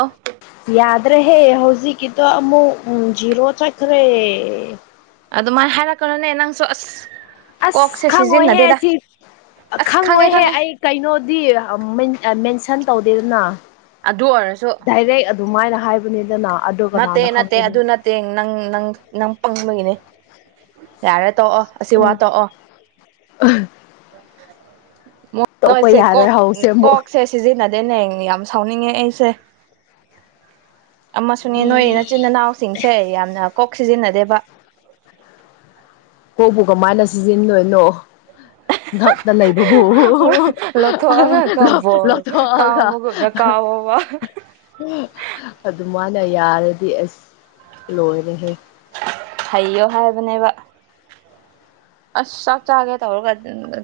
ꯑꯧ꯫ ꯌꯥꯗꯔꯦ ꯍꯦ ꯍꯧꯖꯤꯛ ꯀꯤꯗꯣ ꯑꯃꯨꯛ ꯖꯤꯔꯣ ꯆꯠꯈ꯭ꯔꯦ꯫ ꯑꯗꯨꯃꯥꯏꯅ ꯍꯥꯏꯔꯛꯀꯅꯨꯅꯦ ꯅꯪꯁꯨ ꯑꯁ ꯀꯣꯛꯁꯦ ꯑꯁ ꯁꯤꯖꯤꯟꯅꯗꯦꯗ꯫ ꯈꯪꯉꯣꯏꯍꯦ ꯁꯤ ꯑꯁ ꯈꯪꯉꯦ ꯈꯪꯉꯣꯏꯍꯦ ꯈꯪꯉꯦ ꯑꯩ ꯀꯩꯅꯣꯗꯤ ꯑꯥ ꯃꯦꯟ꯫ ꯁꯟ ꯇꯧꯗꯦꯗꯅ ꯑꯗꯨ ꯑꯣꯏꯔꯁꯨ ꯗꯥꯏꯔꯦꯛ ꯑꯗꯨꯃꯥꯏꯅ ꯍꯥꯏꯕꯅꯤ꯫ ꯅꯠꯇꯦ ꯅꯠꯇꯦ ꯑꯗꯨ ꯅꯠꯇꯦ ꯅꯪ ꯅꯪ ꯅꯪ ꯄꯪꯕꯒꯤꯅꯤ ꯌꯥꯔꯦ꯫ ꯇꯣꯛꯑꯣ ꯑꯁꯤ ꯋꯥ ꯎꯝ ꯇꯣꯛꯑꯣ꯫ ꯃꯣꯏ ꯇꯣꯛꯄ ꯃꯣꯏꯁꯦ ꯌꯥꯔꯣꯏ ꯀꯣꯛ ꯍꯧꯁꯦ ꯑꯃꯨꯛ ꯀꯣꯛꯁꯦ ꯁꯤꯖꯤꯟꯅꯗꯦꯅꯦ ꯌꯥꯝ ꯁꯥꯎꯅꯤꯡꯉꯦ ꯑꯩꯁꯦ꯫ ꯑꯃꯁꯨꯅꯦ ꯅꯣꯏ ꯅꯆꯤꯟ ꯃꯤ ꯅꯥꯎꯁꯤꯡꯁꯦ ꯌꯥꯝꯅ꯫ ꯀꯣꯛ ꯁꯤꯖꯤꯟꯅꯗꯦꯕ꯫ ꯀꯣꯛꯕꯨ ꯀꯃꯥꯏꯅ ꯁꯤꯖꯤꯟꯗꯣꯏꯅꯣ꯫ ꯑꯥ ꯂꯧꯊꯣꯛꯑꯒ ꯀꯕꯣ ꯂꯧꯊꯣꯛꯑꯒ ꯀꯥꯎꯕꯒꯨꯝꯅ ꯀꯥꯎꯕ꯫ ꯋꯥ꯫ ꯑꯗꯨ ꯃꯥꯅ ꯌꯥꯔꯗꯤ ꯑꯁ꯫ ꯂꯣꯏꯔꯦꯍꯦ ꯍꯩꯌꯣ ꯍꯥꯏꯕꯅꯦꯕ꯫ ꯑꯁ ꯆꯥꯛ ꯆꯥꯒꯦ ꯇꯧꯔꯒ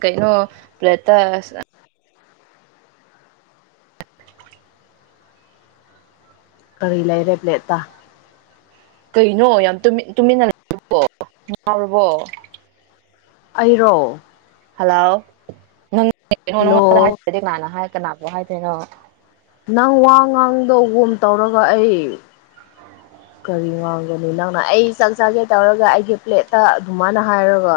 ꯀꯩꯅꯣ ꯄ꯭ꯂꯦꯠꯇ꯫ ꯀꯔꯤ ꯂꯩꯔꯦ ꯄ꯭ꯂꯦꯠꯇ꯫ ꯀꯩꯅꯣ ꯌꯥꯝ ꯇꯨꯃꯤꯟꯅꯔꯕꯣ ꯉꯥꯎꯔꯕꯣ꯫ ꯑꯩꯔꯣ꯫ ꯍꯜꯂꯣꯅꯣ ꯅꯉꯣꯟꯗ ꯍꯜꯂꯣ ꯍꯥꯏꯗꯔꯗꯤ ꯀꯅ ꯍꯥꯏ ꯀꯅꯥꯕꯨ ꯍꯥꯏꯗꯣꯏꯅꯣ꯫ ꯅꯪ ꯋꯥ ꯉꯥꯡꯗꯣ ꯒꯣꯝ ꯇꯧꯔꯒ ꯑꯩ꯫ ꯀꯔꯤ ꯉꯥꯡꯒꯅꯤ ꯅꯪꯅ ꯑꯩ ꯆꯥꯛ ꯆꯥꯒꯦ ꯇꯧꯔꯒ ꯑꯩꯒꯤ ꯄ꯭ꯂꯦꯠꯇ ꯑꯗꯨꯃꯥꯏꯅ ꯍꯥꯏꯔꯒ꯫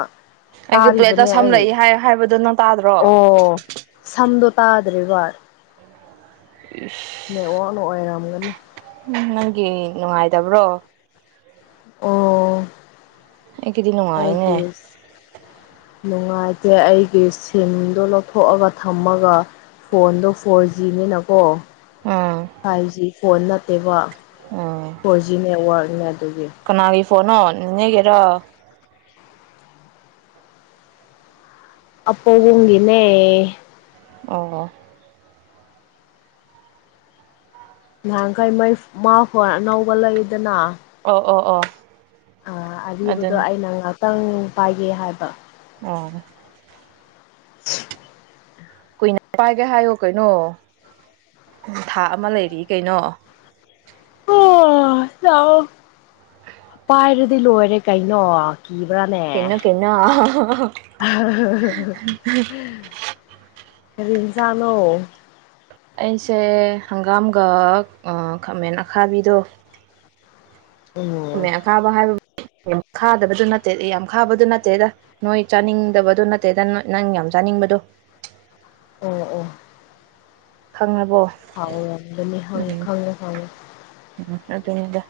ꯑꯩꯒꯤ ꯄ꯭ꯂꯦꯠꯇ ꯇꯥꯔꯤꯕꯅꯦ ꯁꯝ ꯑꯩ ꯂꯩ ꯍꯥꯏ ꯍꯥꯏꯕꯗꯣ ꯅꯪ ꯇꯥꯗ꯭ꯔꯣ ꯑꯣ ꯁꯟꯗꯣ꯫ ꯇꯗ꯭ꯔꯦꯕ꯫ ꯏꯁ꯫ ꯅꯦꯋꯥꯛꯅ ꯑꯣꯏꯔꯝꯒꯅꯤ꯫ ꯎꯝ ꯅꯪꯒꯤ ꯅꯨꯡꯉꯥꯏꯇꯕ꯭ꯔꯣ꯫ ꯑꯣ꯫ ꯑꯩ ꯀꯦꯗꯤ ꯅꯨꯉꯥꯏꯑꯦꯅꯦ꯫ ꯑꯩꯒꯤ ꯅꯨꯡꯉꯥꯏꯇꯦ ꯑꯩꯒꯤ ꯁꯤꯝꯗꯣ ꯂꯧꯊꯣꯛꯑꯒ ꯊꯝꯃꯒ꯫ ꯐꯣꯟꯗꯣ ꯐꯣꯔ ꯖꯤꯅꯤꯅꯀꯣ꯫ ꯎꯝ ꯐꯥꯏꯚ ꯖꯤ ꯐꯣꯟ ꯅꯠꯇꯦꯕ ꯎꯝ ꯐꯣꯔ ꯖꯤ ꯅꯦꯠꯋꯥꯛꯅꯦ꯫ ꯑꯗꯨꯒꯤ꯫ ꯀꯅꯥꯒꯤ ꯐꯣꯟꯅꯣ ꯅꯤꯅꯦꯒꯤꯔꯣ꯫ ꯑ ꯄꯥ ꯅꯤꯝꯒꯤꯅꯦ꯫ ꯑꯣ꯫ ꯅꯍꯥꯟ ꯀꯩ ꯃꯩ ꯃꯥ ꯐꯣꯟ ꯑꯅꯧꯕ ꯂꯩꯗꯅ꯫ ꯑꯣ ꯑꯣ ꯑꯣ꯫ ꯑꯥ ꯑꯔꯤꯕꯗꯣ ꯑꯗꯨꯅꯤ ꯑꯩꯅ ꯉꯥꯛꯇꯪ ꯄꯥꯏꯒꯦ ꯍꯥꯏꯕ꯫ ꯑꯣ꯫ ꯀꯨꯏꯅ ꯄꯥꯏꯒꯦ ꯍꯥꯏꯌꯣ ꯀꯩꯅꯣ ꯊꯥ ꯑꯃ ꯂꯩꯔꯤ ꯀꯩꯅꯣ꯫ ꯑꯣ ꯂꯛ ꯑꯣ ꯄꯥꯏꯔꯗꯤ ꯂꯣꯏꯔꯦ ꯀꯩꯅꯣ꯫ ꯀꯤꯕ꯭ꯔꯅꯦ ꯀꯩꯅꯣ ꯫ ꯀꯩꯅꯣ ꯎꯝ ꯀꯔꯤ ꯖꯥꯉꯅꯣ ꯑꯩꯁꯦ ꯍꯪꯒꯥꯝꯒ ꯈꯥꯃꯦꯟ ꯑꯈꯥꯕꯤꯗꯣ ꯎꯝ ꯈꯥꯃꯦꯟ ꯑꯥꯀꯥꯕꯍꯔ ꯈꯥꯗꯕꯗꯨ ꯅꯠꯇꯦ ꯌꯥꯝ ꯈꯥꯕꯗꯨ ꯅꯠꯇꯦꯗ ꯅꯣꯏ ꯆꯥꯅꯤꯡꯗꯕꯗꯨ ꯅꯠꯇꯦꯗ ꯅꯪ ꯆꯥꯅꯤꯡꯕꯗꯣ ꯑꯣ ꯑꯣ ꯈꯪꯉꯕꯣ ꯍꯥꯎꯔꯝꯒꯅꯤ ꯈꯪꯉꯦ ꯎꯝ ꯈꯪꯉꯦ ꯈꯪꯉꯦ ꯎꯝ ꯑꯗꯨꯅꯗ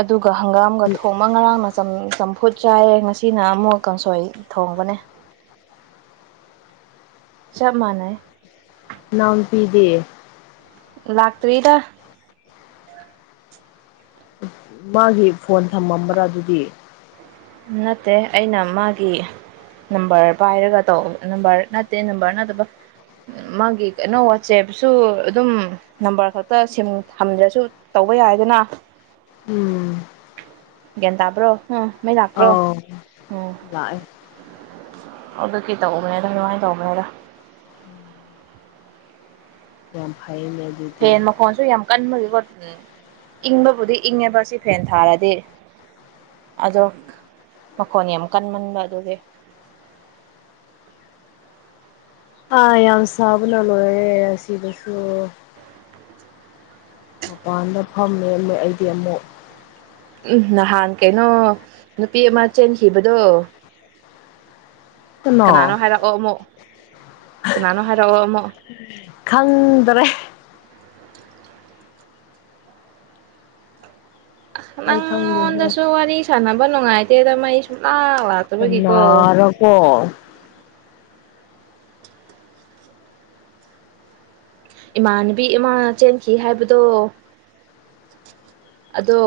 ꯑꯗꯨꯒ ꯍꯪꯒꯥꯝꯒ ꯊꯣꯡꯕ ꯉꯔꯥꯡꯅ ꯆꯝꯐꯨꯠ ꯆꯥꯏꯌꯦ ꯉꯁꯤꯅ ꯑꯃꯨꯛꯀꯪꯁꯣꯏ ꯊꯣꯡꯕꯅꯦ ꯆꯞ ꯃꯥꯅꯦ ꯅꯅꯥꯎ ꯄꯤꯗꯦ ꯂꯥꯛꯇꯔꯤꯗ ꯃꯥꯒꯤ ꯐꯣꯟ ꯊꯝꯃꯝꯕ꯭ꯔꯥ ꯑꯗꯨꯗꯤ ꯅꯠꯇꯦ ꯑꯩꯅ ꯃꯥꯒꯤ ꯅꯝꯕꯔ ꯄꯥꯏꯔꯒ ꯇꯧ ꯅꯝꯕꯔ ꯅꯠꯇꯦ ꯅꯝꯕꯔ ꯅꯠꯇꯕ ꯃꯥꯒꯤ ꯀꯩꯅꯣ ꯋꯥꯆꯦꯞꯁꯨ ꯑꯗꯨꯝ ꯅꯝꯕꯔ ꯈꯛꯇ ꯊꯝꯗ꯭ꯔꯁꯨ ꯇꯧ ꯍꯧꯕ ꯌꯥꯏꯗꯅ ꯎꯝ ꯒ꯭ꯌꯥꯟ ꯇꯥꯕ꯭ꯔꯣ ꯎꯝ ꯃꯩ ꯂꯥꯛꯄ꯭ꯔꯣ ꯑꯥꯎ ꯎꯝ ꯂꯥꯛꯑꯦ ꯑꯗꯨ ꯀꯩ ꯇꯧꯅꯦꯗ ꯉꯥꯏꯅ ꯇꯧꯕꯅꯦꯗ ꯎꯝ ꯌꯥꯝ ꯐꯩ ꯃꯗꯨꯗꯤ ꯐꯦꯟ ꯃꯈꯣꯟꯁꯨ ꯌꯥꯝ ꯀꯟꯕꯒꯤꯀꯣ ꯏꯪꯕꯕꯨꯗꯤ ꯏꯪꯉꯦꯕ ꯁꯤ ꯐꯦꯟ ꯊꯥꯔꯗꯤ ꯑꯗꯣ ꯃꯈꯣꯟ ꯌꯥꯝ ꯀꯟꯃꯟꯕ ꯑꯗꯨꯒꯤ [unintelligible] ꯑꯥ ꯌꯥꯝ ꯁꯥꯕꯅ ꯂꯣꯏꯔꯦ ꯑꯁꯤꯗꯁꯨ ꯃꯄꯥꯟꯗ ꯐꯝꯃꯦ ꯑꯃꯨꯛ ꯑꯩꯗꯤ ꯑꯃꯨꯛ ꯎꯝ ꯅꯍꯥꯟ ꯀꯩꯅꯣ ꯅꯨꯄꯤ ꯑꯃ ꯆꯦꯟꯈꯤꯕꯗꯣ ꯀꯅꯥ ꯀꯅꯥꯅꯣ ꯍꯥꯏꯔꯛꯑꯣ ꯑꯃꯨꯛ ꯀꯅꯥꯅꯣ ꯍꯥꯏꯔꯛꯑꯣ ꯑꯃꯨꯛ ꯈꯪꯗ꯭ꯔꯦ ꯑꯩ ꯈꯪꯗꯦꯍꯦ ꯅꯪꯉꯣꯟꯗꯁꯨ ꯋꯥꯔꯤ ꯁꯥꯟꯅꯕ ꯅꯨꯡꯉꯥꯏꯇꯦꯗ ꯃꯩ ꯁꯨꯡꯂꯥꯛ ꯂꯥꯛꯇꯕꯒꯤꯀꯣ ꯑꯣ ꯏꯃꯥꯟꯅꯕꯤ ꯏꯃꯥꯅ ꯆꯦꯟꯈꯤ ꯍꯥꯏꯕꯗꯣ ꯑꯗꯣ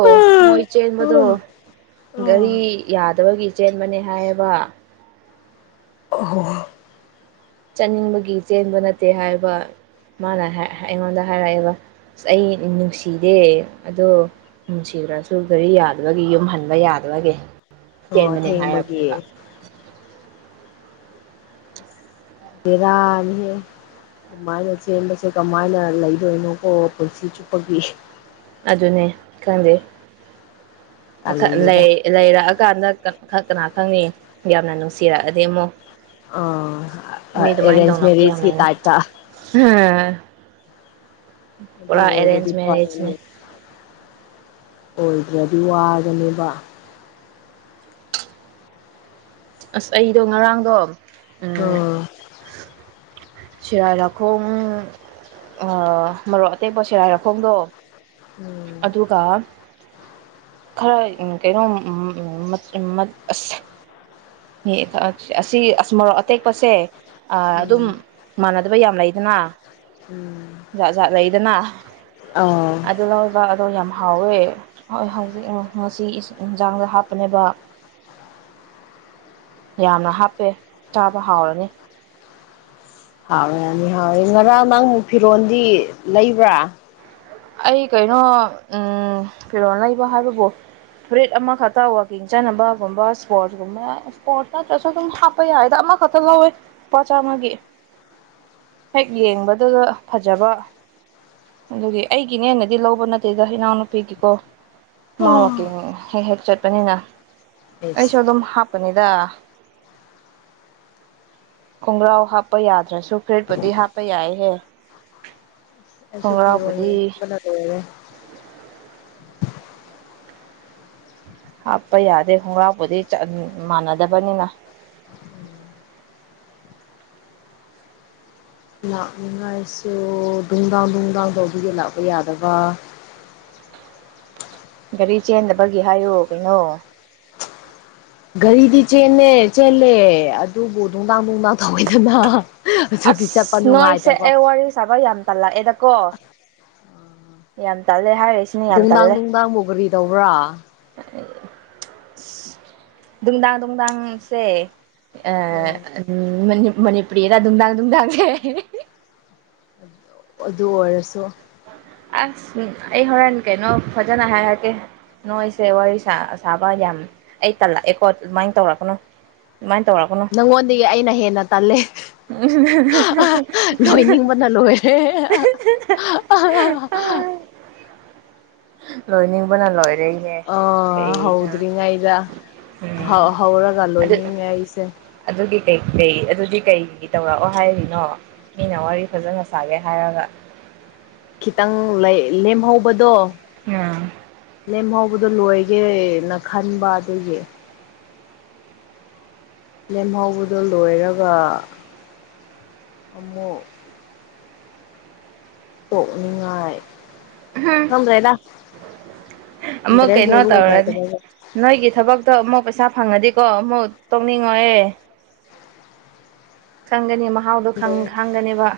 ꯃꯣꯏ ꯆꯦꯟꯕꯗꯣ ꯒꯥꯔꯤ ꯌꯥꯗꯕꯒꯤ ꯆꯦꯟꯕꯅꯤ ꯍꯥꯏꯕ ꯍ ꯆꯠꯅꯤꯡꯕꯒꯤ ꯆꯦꯟꯕ ꯅꯠꯇꯦ ꯍꯥꯏꯕ ꯃꯥꯅ ꯑꯩꯉꯣꯟꯗ ꯍꯥꯏꯔꯛꯑꯦꯕ ꯑꯁ ꯑꯩ ꯅꯨꯡꯁꯤꯗꯦ ꯑꯗꯣ ꯅꯨꯡꯁꯤꯕ꯭ꯔꯁꯨ ꯒꯥꯔꯤ ꯌꯥꯗꯕꯒꯤ ꯌꯨꯝ ꯍꯟꯕ ꯌꯥꯗꯕꯒꯤ ꯑꯣ ꯀꯔꯃꯅꯦ ꯍꯥꯏꯔꯔꯕꯅꯦꯕ ꯊꯦꯡꯕꯒꯤ ꯔꯥꯜ ꯍꯦ ꯑꯗꯨꯃꯥꯏꯅ ꯆꯦꯟꯕꯁꯦ ꯀꯃꯥꯏꯅ ꯂꯩꯗꯣꯏꯅꯣꯀꯣ ꯄꯨꯟꯁꯤ ꯆꯨꯞꯄꯒꯤ ꯑꯗꯨꯅꯦ ꯈꯪꯗꯦ ꯇꯜꯂꯦꯗ ꯂꯩꯔꯛꯑꯀꯥꯟꯗ ꯈꯛ ꯀꯅꯥ ꯈꯪꯅꯤ ꯌꯥꯝꯅ ꯅꯨꯡꯁꯤꯔꯛꯑꯗꯤ ꯑꯃꯨꯣ ꯑꯥ ꯃꯤ ꯑꯗꯨꯃꯥꯏꯅ ꯑꯦꯔꯦꯟꯖ ꯇꯧꯅꯕꯁꯦ ꯌꯥꯝ ꯃꯦꯔꯦꯖꯀꯤ ꯂꯩꯅ ꯇꯥꯏꯞꯇ ꯑꯗꯨ ꯄꯨꯔꯥ ꯑꯣꯏꯕꯗꯤ ꯑꯦꯔꯦꯟꯖ ꯃꯦꯔꯦꯖꯅꯦ ꯐꯔꯦꯅꯦ ꯑꯣꯏꯗ꯭ꯔꯗꯤ ꯋꯥꯒꯅꯦꯕ ꯑꯁ ꯑꯩꯗꯣ ꯉꯔꯥꯡꯗꯣ ꯑꯣ ꯁꯦꯔꯥꯏꯔꯈꯣꯡ ꯃꯔꯣꯛ ꯑꯇꯦꯛꯄ ꯁꯦꯔꯥꯏꯔꯈꯣꯡꯗꯣ ꯎꯝ ꯑꯗꯨ ꯀ ꯈꯔ ꯀꯩꯅꯣ ꯑꯁ ꯍ ꯑꯁꯤ ꯏꯁ ꯃꯣꯔꯣꯛ ꯑꯇꯦꯛꯄꯁꯦ ꯑꯗꯨꯝ ꯎꯝ ꯃꯥꯟꯅꯗꯕ ꯌꯥꯝ ꯂꯩꯗꯅ ꯎꯝ ꯖꯥꯠ ꯖꯥꯠ ꯂꯩꯗꯅ ꯑꯥ ꯑꯗꯨ ꯂꯕ ꯑꯗꯣ ꯌꯥꯝ ꯍꯥꯎꯋꯦ ꯍꯣꯏ ꯍꯧꯖꯤꯛ ꯉꯁꯤ ꯏꯟꯁꯥꯡꯁꯦ ꯍꯥꯞꯄꯅꯦꯕ [inaudible] ꯌꯥꯝꯅ ꯍꯥꯞꯄꯦ ꯆꯥꯕ ꯍꯥꯎꯔꯅꯤ ꯍꯥꯎꯏ ꯌꯥꯅꯤ ꯍꯥꯎꯋꯦ ꯉꯔꯥꯡ ꯅꯪ ꯐꯤꯔꯣꯜꯗꯤ ꯂꯩꯕ꯭ꯔꯥ ꯑꯩ ꯀꯩꯅꯣ ꯀꯤꯔꯣ ꯂꯩꯕ ꯍꯥꯏꯕꯕꯨꯣ ꯕ꯭ꯔꯦꯠ ꯑꯃꯈꯛꯇ ꯋꯥꯋꯀꯤꯡ ꯆꯥꯅꯕꯒꯨꯝꯕ ꯏꯁꯄꯣꯔꯠꯨꯝꯕ ꯏꯁꯄꯣꯔꯠ ꯅꯠꯇ꯭ꯔꯁꯨ ꯑꯗꯨꯝ ꯍꯥꯞꯄ ꯌꯥꯏ ꯍꯥꯏ ꯈꯇꯔ ꯂꯧꯑꯣ ꯂꯨꯄ ꯆꯥꯃꯥꯒꯤ ꯍꯦꯛ ꯌꯦꯡꯕꯗꯨꯒ ꯐꯖꯕ ꯑꯗꯨꯒꯤ ꯑꯩꯒꯤꯅꯦ ꯍꯦꯟꯅꯗꯤ ꯂꯧꯕ ꯅꯠꯇꯦꯗ ꯏꯅꯥꯎꯅꯨꯄꯤꯒꯤꯀꯣ ꯃꯥ ꯍꯦꯛ ꯍꯦꯛ ꯆꯠꯄꯅꯤꯅ ꯑꯦꯁ ꯑꯩꯁꯨ ꯑꯗꯨꯝ ꯄꯨꯅꯤꯗ ꯈꯣꯡꯒ꯭ꯔꯥꯎ ꯍꯥꯞꯄ ꯌꯥꯗ꯭ꯔꯁꯨ ꯐ꯭ꯔꯔꯤꯠꯄꯨꯗꯤ ꯍꯥꯞꯄ ꯌꯥꯏꯍꯦ ꯁꯨ ꯐꯤ ꯈꯣꯡꯒ꯭ꯔꯥꯎꯕꯨꯗꯤ ꯑꯣꯏꯔꯦ ꯍꯥꯞꯄ ꯌꯥꯗꯦ ꯍꯣꯡꯒꯥꯞꯄꯨꯗꯤ ꯃꯥꯟꯅꯗꯕꯅꯤꯅ [inaudible] ꯂꯥꯛꯅꯤꯉꯥꯏꯁꯨ ꯅꯨꯡꯗꯥꯡ ꯅꯨꯡꯗꯥꯡ ꯇꯧꯕꯒꯤ ꯂꯥꯛꯄ ꯌꯥꯗꯕ ꯒꯥꯔꯤ ꯆꯦꯟꯗꯕꯒꯤ ꯍꯥꯏꯌꯨ ꯀꯩꯅꯣ ꯒꯥꯔꯤꯗꯤ ꯆꯦꯟꯂꯦ ꯆꯦꯜꯂꯦ ꯑꯗꯨꯕꯨ ꯅꯨꯡꯗꯥꯡ ꯅꯨꯡꯗꯥꯡ ꯇꯧꯋꯦꯗꯅ ꯑꯁ ꯅꯣꯏꯁꯦ ꯑꯩ ꯋꯥꯔꯤ ꯁꯥꯕ ꯌꯥꯝ ꯇꯥꯜꯂꯛꯑꯦꯗꯀꯣ ꯌꯥꯝ ꯇ ꯅꯨꯡꯗꯥꯡ ꯅꯨꯡꯗꯥꯡ ꯃꯨꯒꯔꯤ ꯇꯧꯕ꯭ꯔꯥ ꯅꯨꯡꯗꯥꯡ ꯅꯨꯡꯗꯥꯡꯁꯦ ꯑ ꯎꯝ ꯃꯅꯤ ꯃꯅꯤꯄꯨꯔꯤꯗ ꯗꯥꯥꯡ ꯗꯥꯥꯡꯒ ꯑꯗꯨ ꯑꯣꯏꯔꯁꯨ ꯑꯁ ꯑꯩ ꯍꯔ ꯏ ꯀꯦꯅꯣ ꯐꯖꯥꯅꯍꯦ ꯍꯥꯏꯒꯦ ꯅꯣꯏꯁꯦ ꯋꯥꯔꯤ ꯁꯥꯕ ꯌꯥꯝ ꯑꯩ ꯇꯜꯂꯛꯑꯦꯀꯣ ꯑꯗꯨꯃꯥꯏꯅ ꯇꯧꯔꯛꯀꯅꯨ ꯑꯗꯨꯃꯥꯏꯅ ꯇꯧꯔꯛꯀꯅꯨ ꯅꯪꯉꯣꯟꯗꯒꯤ ꯑꯩꯅ ꯍꯦꯟꯅ ꯇꯜꯂꯦ ꯂꯣꯏꯅꯤꯡꯕꯅ ꯂꯣꯏꯔꯦ [inaudible] ꯂꯣꯏꯅꯤꯉꯕꯅ ꯂꯣꯏ ꯑ ꯍꯥꯎꯗ꯭ꯔꯤ ꯉ ꯏꯗ ꯎꯝ ꯍꯧꯔꯒ ꯂꯣꯏꯅꯤꯡꯉꯦ ꯑꯩꯁꯦ ꯀ ꯀꯩ ꯑꯗꯨꯗꯤ ꯀꯩ ꯇꯧꯔꯛꯑꯣ ꯍꯥꯏꯔꯤꯅꯣ ꯃꯤꯅ ꯋꯥꯔꯤ ꯐꯖꯅ ꯁꯥꯒꯦ ꯍꯥꯏꯔꯒ ꯈꯤꯇꯪ ꯂꯦꯝꯍꯧꯕꯗꯣ ꯑꯥ ꯂꯦꯝꯍꯧꯕꯗꯣ ꯂꯣꯏꯒꯦꯅ ꯈꯟꯕ ꯑꯗꯨꯒꯤ ꯂꯦꯝꯍꯧꯕꯗꯣ ꯂꯣꯏꯔꯒ ꯑꯃꯨꯛ ꯇꯣꯛꯅꯤꯡꯉꯥꯏ ꯈꯪꯗꯔꯦꯗ ꯑꯃꯨꯛ ꯀꯩꯅꯣ ꯇꯧꯔꯗꯤ ꯂꯩꯇꯕꯒꯨꯝ ꯅꯣꯏꯒꯤ ꯊꯕꯛꯇꯣ ꯑꯃꯨꯛ ꯄꯩꯁꯥ ꯐꯪꯉꯗꯤ ꯀꯣ ꯃꯨꯛ ꯇꯧꯅꯤꯡꯉꯣꯏꯌꯦ ꯃꯍꯥꯎꯗꯣ ꯗ ꯈꯪꯒꯅꯦꯕ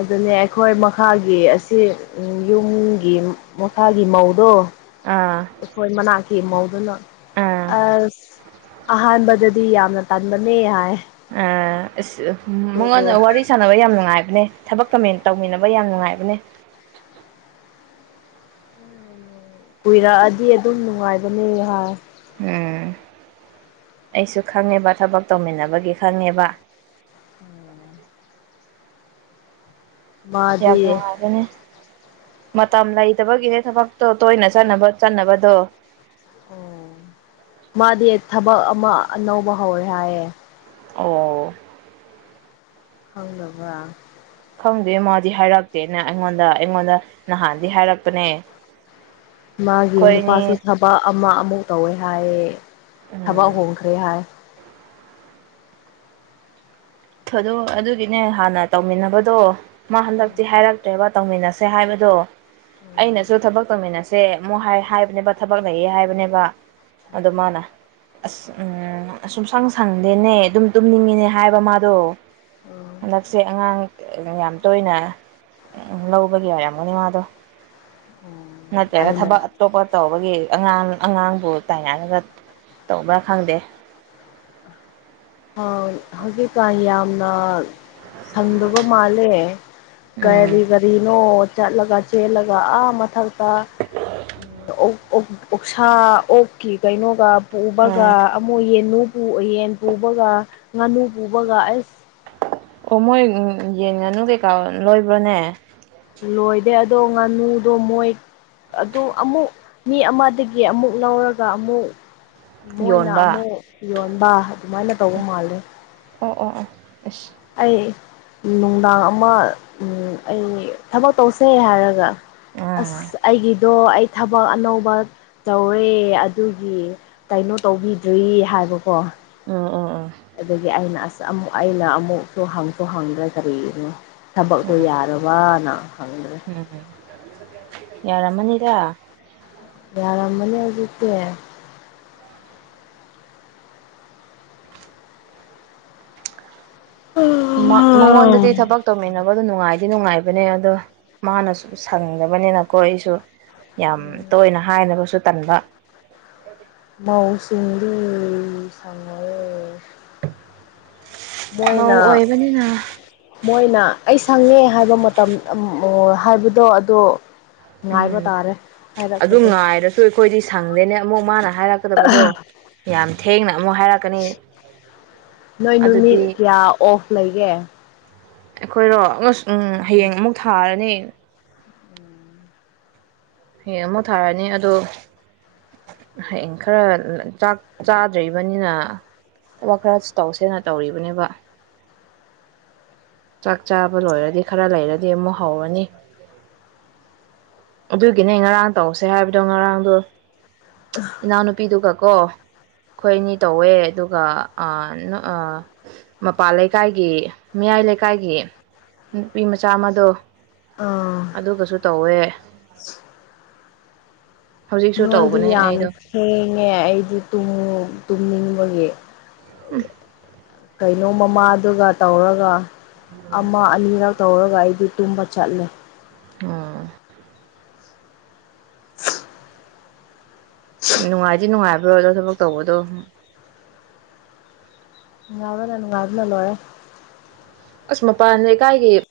ꯑꯗꯨꯅꯦ ꯃꯣꯏ ꯃꯈꯥꯒꯤ ꯑꯁꯤ ꯌꯨꯝꯒꯤ ꯃꯈꯥꯒꯤ ꯃꯧꯗꯣ ꯑꯥ ꯑꯩꯈꯣꯏ ꯃꯅꯥꯛꯀꯤ ꯃꯧꯗꯨꯅ ꯑꯥ ꯑꯁ ꯑꯍꯥꯟꯕꯗ ꯗꯤ ꯌꯥꯝꯅ ꯇꯟꯕꯅꯦ ꯍꯥꯏ ꯑ ꯑꯁ ꯑꯗꯨꯕꯨ ꯃꯉꯣꯟꯗ ꯋꯥꯔꯤ ꯁꯥꯟꯅꯕ ꯌꯥꯝ ꯅꯨꯡꯉꯥꯏꯕꯅꯦ ꯊꯕꯛ ꯀꯃꯦꯟ ꯇꯧꯃꯤꯟꯅꯕ ꯌꯥꯝ ꯅꯨꯡꯉꯥꯏꯕꯅꯦ ꯀꯨꯏꯔꯛꯑꯗꯤ ꯑꯗꯨꯝ ꯅꯨꯡꯉꯥꯏꯕꯅꯦꯍ ꯎꯝ ꯑꯩꯁꯨ ꯈꯪꯉꯦꯕ ꯊꯕꯛ ꯇꯧꯃꯤꯟꯅꯕꯒꯤ ꯈꯪꯉꯦꯕ ꯌꯥꯝ ꯃꯥꯗꯤ ꯅꯨꯡꯉꯥꯏꯒꯅꯦ ꯃꯇꯝ ꯂꯩꯇꯕꯒꯤꯅꯦꯦ ꯊꯕꯛꯇꯣ ꯇꯣꯏꯅ ꯆꯅꯕ ꯆꯠꯅꯕꯗꯣ ꯑꯣ ꯃꯥꯗꯤ ꯊꯕꯛ ꯑꯃ ꯑꯅꯧꯕ ꯍꯧꯋꯦ ꯍꯥꯏꯌꯦꯦ ꯑꯣ ꯈꯂꯕ [inaudible] ꯈꯪꯗꯣꯏꯦ ꯃꯣꯏꯗꯤ ꯍꯥꯏꯔꯛꯇꯦꯅ ꯑꯩꯉꯣꯟꯗ ꯑꯩꯉꯣꯟꯗ ꯅꯍꯥꯟꯗꯤ ꯍꯥꯏꯔꯛꯄꯅꯦ ꯃꯥꯒꯤ ꯅꯨꯄꯥꯁꯨ ꯑꯩꯈꯣꯏꯅꯤ ꯊꯕꯛ ꯑꯃ ꯑꯃꯨꯛ ꯇꯧꯋꯦ ꯍꯥꯏꯌꯦ ꯊꯕꯛ ꯍꯣꯡꯈ꯭ꯔꯦ ꯍꯥꯏ ꯊꯗ ꯑꯗꯨꯒꯤꯅꯦ ꯍꯥꯟꯅ ꯇꯧꯃꯤꯟꯅꯕꯗꯣ ꯃꯥ ꯍꯟꯗꯛꯇꯤ ꯍꯥꯏꯔꯛꯇ꯭ꯔꯦꯕ ꯇꯧꯃꯤꯟꯅꯁꯦ ꯍꯥꯏꯕꯗꯣ ꯑꯩꯅꯁꯨ ꯊꯕꯛ ꯇꯧꯃꯤꯟꯅꯁꯦ ꯑꯃꯨꯣꯏ ꯍꯥꯏꯕꯅꯦꯕ ꯊꯕꯛ ꯂꯩꯌꯦ ꯍꯥꯏꯕꯅꯦꯕ ꯑ ꯃꯥꯅ ꯑꯁ ꯎꯝ ꯁꯨꯡꯁꯪ ꯁꯪꯗꯦꯅꯦ ꯑꯗꯨꯝ ꯇꯨꯝꯅꯤꯡꯉꯤꯅꯦ ꯍꯥꯏꯕ ꯃꯥ ꯑꯗꯣ ꯍꯟꯗꯛꯁꯦ ꯑꯉꯥꯡ ꯌꯥꯝ ꯇꯣꯏꯅ ꯂꯧꯕꯒꯤ ꯑꯣꯏꯔꯝꯃꯅꯤ ꯃꯥꯗꯣ ꯅꯠꯇ꯭ꯔꯒ ꯑꯩꯅ ꯊꯕꯛ ꯑꯇꯣꯞꯄ ꯇꯧꯕꯒꯤ ꯑꯉꯥꯡ ꯑꯉꯥꯡꯕꯨ ꯇꯥꯏꯅꯔꯒ ꯇꯧꯕ꯭ꯔ ꯈꯪꯗꯦ ꯍꯧꯖꯤꯛꯀꯥꯟ ꯌꯥꯝꯅ ꯁꯪꯗꯕ ꯃꯥꯜꯂꯦ ꯎꯝ ꯀꯔꯤ ꯀꯔꯤꯅꯣ ꯆꯠꯂꯒ ꯆꯦꯜꯂꯒ ꯑ ꯃꯊꯛꯇ ꯑꯣ ꯑꯣꯛꯁꯥ ꯑꯣꯛꯀꯤ ꯀꯩꯅꯣꯒ ꯄꯨꯕꯒ ꯎꯝ ꯑꯃꯨꯛ ꯌꯦꯟꯅꯨꯕꯨ ꯌꯦꯟꯕꯨ ꯄꯨꯕꯒ ꯉꯥꯅꯨ ꯄꯨꯕꯒ ꯑꯩꯁ ꯑꯣ ꯃꯣꯏ ꯌꯦꯟ ꯉꯥꯅꯨ ꯀꯩꯀꯥ ꯂꯣꯏꯕ꯭ꯔꯣꯅꯦ ꯂꯣꯏꯗꯦ ꯑꯗꯣ ꯉꯥꯅꯨꯗꯣ ꯃꯣꯏ ꯑꯗꯨ ꯑꯃꯨꯛ ꯃꯤ ꯑꯃꯗꯒꯤ ꯑꯃꯨꯛ ꯂꯧꯔꯒ ꯑꯃꯨꯛ ꯃꯣꯏꯅ ꯌꯣꯟꯕ ꯑꯃꯨꯛ ꯌꯣꯟꯕ ꯑꯗꯨꯃꯥꯏꯅ ꯇꯧꯕ ꯃꯥꯂꯦ ꯑꯣ ꯑꯣ ꯑꯣ ꯑꯁ ꯑꯩ ꯅꯨꯡꯗꯥꯡ ꯑꯃ ꯑꯩ ꯊꯕꯛ ꯇꯧꯁꯦ ꯍꯥꯏꯔꯒ ꯑꯁ ꯑꯩꯒꯤꯗꯣ ꯑꯩ ꯊꯕꯛ ꯑꯅꯧꯕ ꯇꯧꯔꯦ ꯑꯗꯨꯒꯤ ꯀꯩꯅꯣ ꯇꯧꯕꯤꯗ꯭ꯔꯤ ꯍꯥꯏꯕꯀꯣ ꯎꯝ ꯎꯝ ꯎꯝ ꯑꯗꯒꯤ ꯑꯩꯅ ꯑꯁ ꯑꯃꯨꯛ ꯑꯩꯅ ꯑꯃꯨꯛꯁꯨ ꯍꯪꯁꯨ ꯍꯪꯗ꯭ꯔꯥ ꯀꯔꯤꯒꯤꯅꯣ ꯊꯕꯛꯇꯣ ꯎꯝ ꯌꯥꯔꯕꯅ ꯍꯪꯗ꯭ꯔꯦ ꯎꯝ ꯌꯥꯔꯃꯅꯤꯗ ꯌꯥꯔ ꯃꯅꯤꯒꯠꯇꯦ ꯃꯉꯣꯟꯗꯗꯤ ꯊꯕꯛ ꯇꯧꯃꯤꯟꯅꯕ ꯑꯗꯨꯣ ꯅꯨꯡꯉꯥꯏꯗꯤ ꯅꯨꯡꯉꯥꯏꯕꯅꯦ ꯑꯗꯣ ꯃꯥꯅꯁꯨ ꯁꯪꯗꯕꯅꯤꯅꯀꯣ ꯑꯩꯁꯨ ꯌꯥꯝ ꯇꯣꯏꯅ ꯍꯥꯏꯅꯕꯁꯨ ꯇꯟꯕ ꯃꯁꯤꯁꯤꯡꯔꯤ ꯁꯉꯦ ꯃꯣꯏꯅ ꯃꯧ ꯑꯣꯏꯕꯅꯤꯅ ꯃꯣꯏꯅ ꯑꯩ ꯁꯪꯉꯦ ꯍꯥꯏꯕ ꯃꯇꯝ ꯍꯥꯏꯕꯗꯣ ꯑꯗꯣ ꯉꯥꯏꯕ ꯎꯝ ꯇꯥꯔꯦ ꯑꯗꯨ ꯍꯥꯏꯔꯛꯄꯗꯣ ꯉꯥꯏꯔꯁꯨ ꯑꯩꯈꯣꯏꯗꯤ ꯁꯪꯗꯦꯅꯦ ꯑꯃꯨꯛ ꯃꯥꯅ ꯍꯥꯏꯔꯛꯀꯗꯕꯗꯣ ꯌꯥꯝ ꯊꯦꯡꯅ ꯑꯃꯨꯛ ꯍꯥꯏꯔꯛꯀꯅꯤ ꯅꯣꯏ ꯅꯨꯃꯤꯠ ꯑꯗꯨꯗꯤ ꯀꯌꯥ ꯑꯣꯐ ꯂꯩꯒꯦ ꯑꯩꯈꯣꯏꯔꯣ ꯑꯃꯨ ꯎ ꯍꯌꯦꯡ ꯑꯃꯨꯛ ꯊꯥꯔꯅꯤ ꯍꯌꯦꯡ ꯑꯃꯨꯛ ꯊꯥꯔꯅꯤ ꯑꯗꯣ ꯍꯌꯦꯡ ꯈꯔ ꯆꯥꯛ ꯆꯥꯗ꯭ꯔꯤꯕꯅꯤꯅ ꯊꯕꯛ ꯈꯔꯁꯨ ꯇꯧꯁꯦꯅ ꯇꯧꯔꯤꯕꯅꯦꯕ ꯆꯥꯛ ꯆꯥꯕ ꯂꯣꯏꯔꯗꯤ ꯈꯔ ꯂꯩꯔꯗꯤ ꯑꯃꯨꯛ ꯍꯧꯔꯅꯤ ꯑꯗꯨꯒꯤꯅꯦ ꯉꯔꯥꯡ ꯇꯧꯁꯦ ꯍꯥꯏꯕꯗꯣ ꯉꯔꯥꯡꯗꯣ ꯏꯅꯥꯎꯅꯨꯄꯤꯗꯨꯒ ꯀ ꯑꯩꯈꯣꯏꯅꯤ ꯇꯧꯋꯦ ꯑꯗꯨꯒ ꯃꯄꯥꯟ ꯂꯩꯀꯥꯏꯒꯤꯌꯥꯝ ꯂꯩꯀꯥꯏ ꯂꯩꯀꯥꯏꯒꯤ ꯅꯨꯄꯤ ꯃꯆꯥ ꯑꯃꯗꯣ ꯑꯥ ꯑꯗꯨꯒꯁꯨ ꯇꯧꯋꯦ [unintelligible] ꯍꯧꯖꯤꯛꯁꯨ ꯅꯣꯏꯗꯤ ꯇꯧꯕꯅꯦ ꯌꯥꯝ ꯑꯩꯗꯣ ꯊꯦꯡꯉꯦ ꯑꯩꯗꯤ ꯇꯨꯝꯅꯤꯡꯕꯒꯤ ꯎꯝ ꯀꯩꯅꯣ ꯃꯃꯥꯗꯨꯒ ꯇꯧꯔꯒ ꯑꯃ ꯑꯅꯤꯔꯛ ꯇꯧꯔꯒ ꯑꯩꯗꯤ ꯇꯨꯝꯕ ꯆꯠꯂꯦ ꯑꯣ ꯎ ꯅꯨꯡꯉꯥꯏꯗꯤ ꯅꯨꯡꯉꯥꯏꯕ꯭ꯔꯣ ꯑꯗꯣ ꯊꯕꯛ ꯇꯧꯕꯗꯣ ꯔꯅ ꯉꯥꯏꯔꯅꯂꯣꯔꯦ ꯑꯁ ꯃꯄꯥꯟꯁꯦ ꯀꯥꯏꯒꯤꯦ